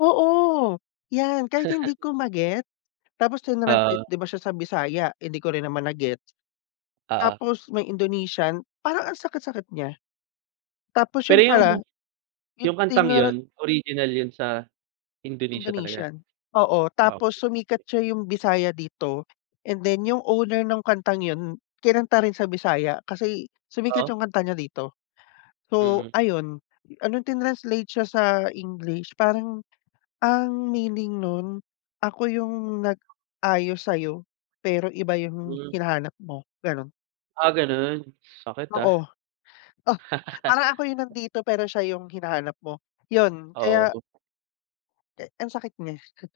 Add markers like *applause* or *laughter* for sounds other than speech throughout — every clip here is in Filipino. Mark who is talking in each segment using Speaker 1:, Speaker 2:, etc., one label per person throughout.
Speaker 1: Oo, 'yan kahit hindi
Speaker 2: *laughs*
Speaker 1: ko ma-get tapos trinanslate
Speaker 2: Oo.
Speaker 1: 'di ba siya sa Bisaya, eh, hindi ko rin naman na-gets.
Speaker 2: Oo.
Speaker 1: Tapos may Indonesian, parang ang sakit-sakit niya. Tapos
Speaker 2: Pero
Speaker 1: 'yun
Speaker 2: 'yung,
Speaker 1: pala 'yung
Speaker 2: 'yung kantang
Speaker 1: trinan
Speaker 2: 'yun, original 'yun sa Indonesia talaga?
Speaker 1: Indonesian, oo tapos sumikat
Speaker 2: Okey.
Speaker 1: siya 'yung Bisaya dito and then 'yung owner nung kantang 'yun, kinanta rin sa Bisaya, kasi sumikat
Speaker 2: Oh.
Speaker 1: 'yung kanta niya dito. So
Speaker 2: Mm.
Speaker 1: ayun, ah, nong trinanslate siya sa English parang ang meaning nun, ako 'yung nag-ayos sa'yo pero iba 'yung
Speaker 2: Hmm.
Speaker 1: hinahanap mo, gano'n.
Speaker 2: Ah ganun, sakit ah.
Speaker 1: Oo. Oh,
Speaker 2: *laughs*
Speaker 1: parang ako 'yung nandito pero siya 'yung hinahanap mo, 'yun
Speaker 2: Oo,
Speaker 1: kaya
Speaker 2: dup
Speaker 1: Eh, ang sakit niya. *chuckles*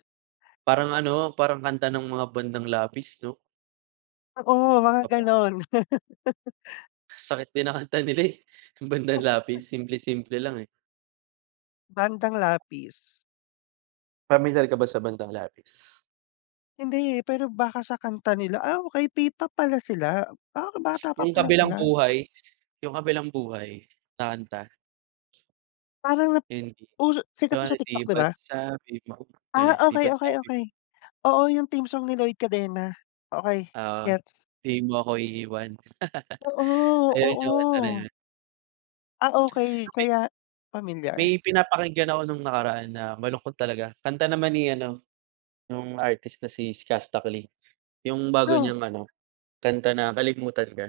Speaker 2: Parang ano, parang kanta ng mga Bandang Lapis 'no.
Speaker 1: Oo mga
Speaker 2: *unintelligible*
Speaker 1: ganun. *laughs*
Speaker 2: Sakit din ng kanta nila eh, 'yung Bandang Lapis. Simple-simple lang eh.
Speaker 1: Bandang Lapis.
Speaker 2: Pamilyar ka ba sa Bandang Lapis?
Speaker 1: Hindi eh, pero baka sa kanta nila. Ah, okey P-pop pala sila, ah, bata pa
Speaker 2: 'Yung
Speaker 1: pala
Speaker 2: Kabilang
Speaker 1: sila.
Speaker 2: Buhay, 'yung Kabilang Buhay na kanta.
Speaker 1: Parang nap
Speaker 2: Hindi.
Speaker 1: uso sikat to sa
Speaker 2: Kunwari, 'di
Speaker 1: TikTok 'di
Speaker 2: ba't
Speaker 1: ba?
Speaker 2: sabi mo,
Speaker 1: Ah,
Speaker 2: gano'n. 'Di
Speaker 1: okey,
Speaker 2: ba't
Speaker 1: okey,
Speaker 2: sabi mo.
Speaker 1: okey. Oo, 'yung team song ni Lloyd Cadena, okey
Speaker 2: Oo,
Speaker 1: gets.
Speaker 2: hindi mo ako iiwan. *laughs*
Speaker 1: Oo,
Speaker 2: Ayan 'yung kanta na
Speaker 1: oo.
Speaker 2: 'yun.
Speaker 1: Ah, okey,
Speaker 2: *unintelligible*
Speaker 1: kaya pamilyar.
Speaker 2: May pinapakinggan ako nung nakaraan na malungkot talaga, kanta naman ni ano, nung artist na si Skusta Clee. 'Yung bago
Speaker 1: 'No?
Speaker 2: niyang ano kanta na Kalimutan Ka.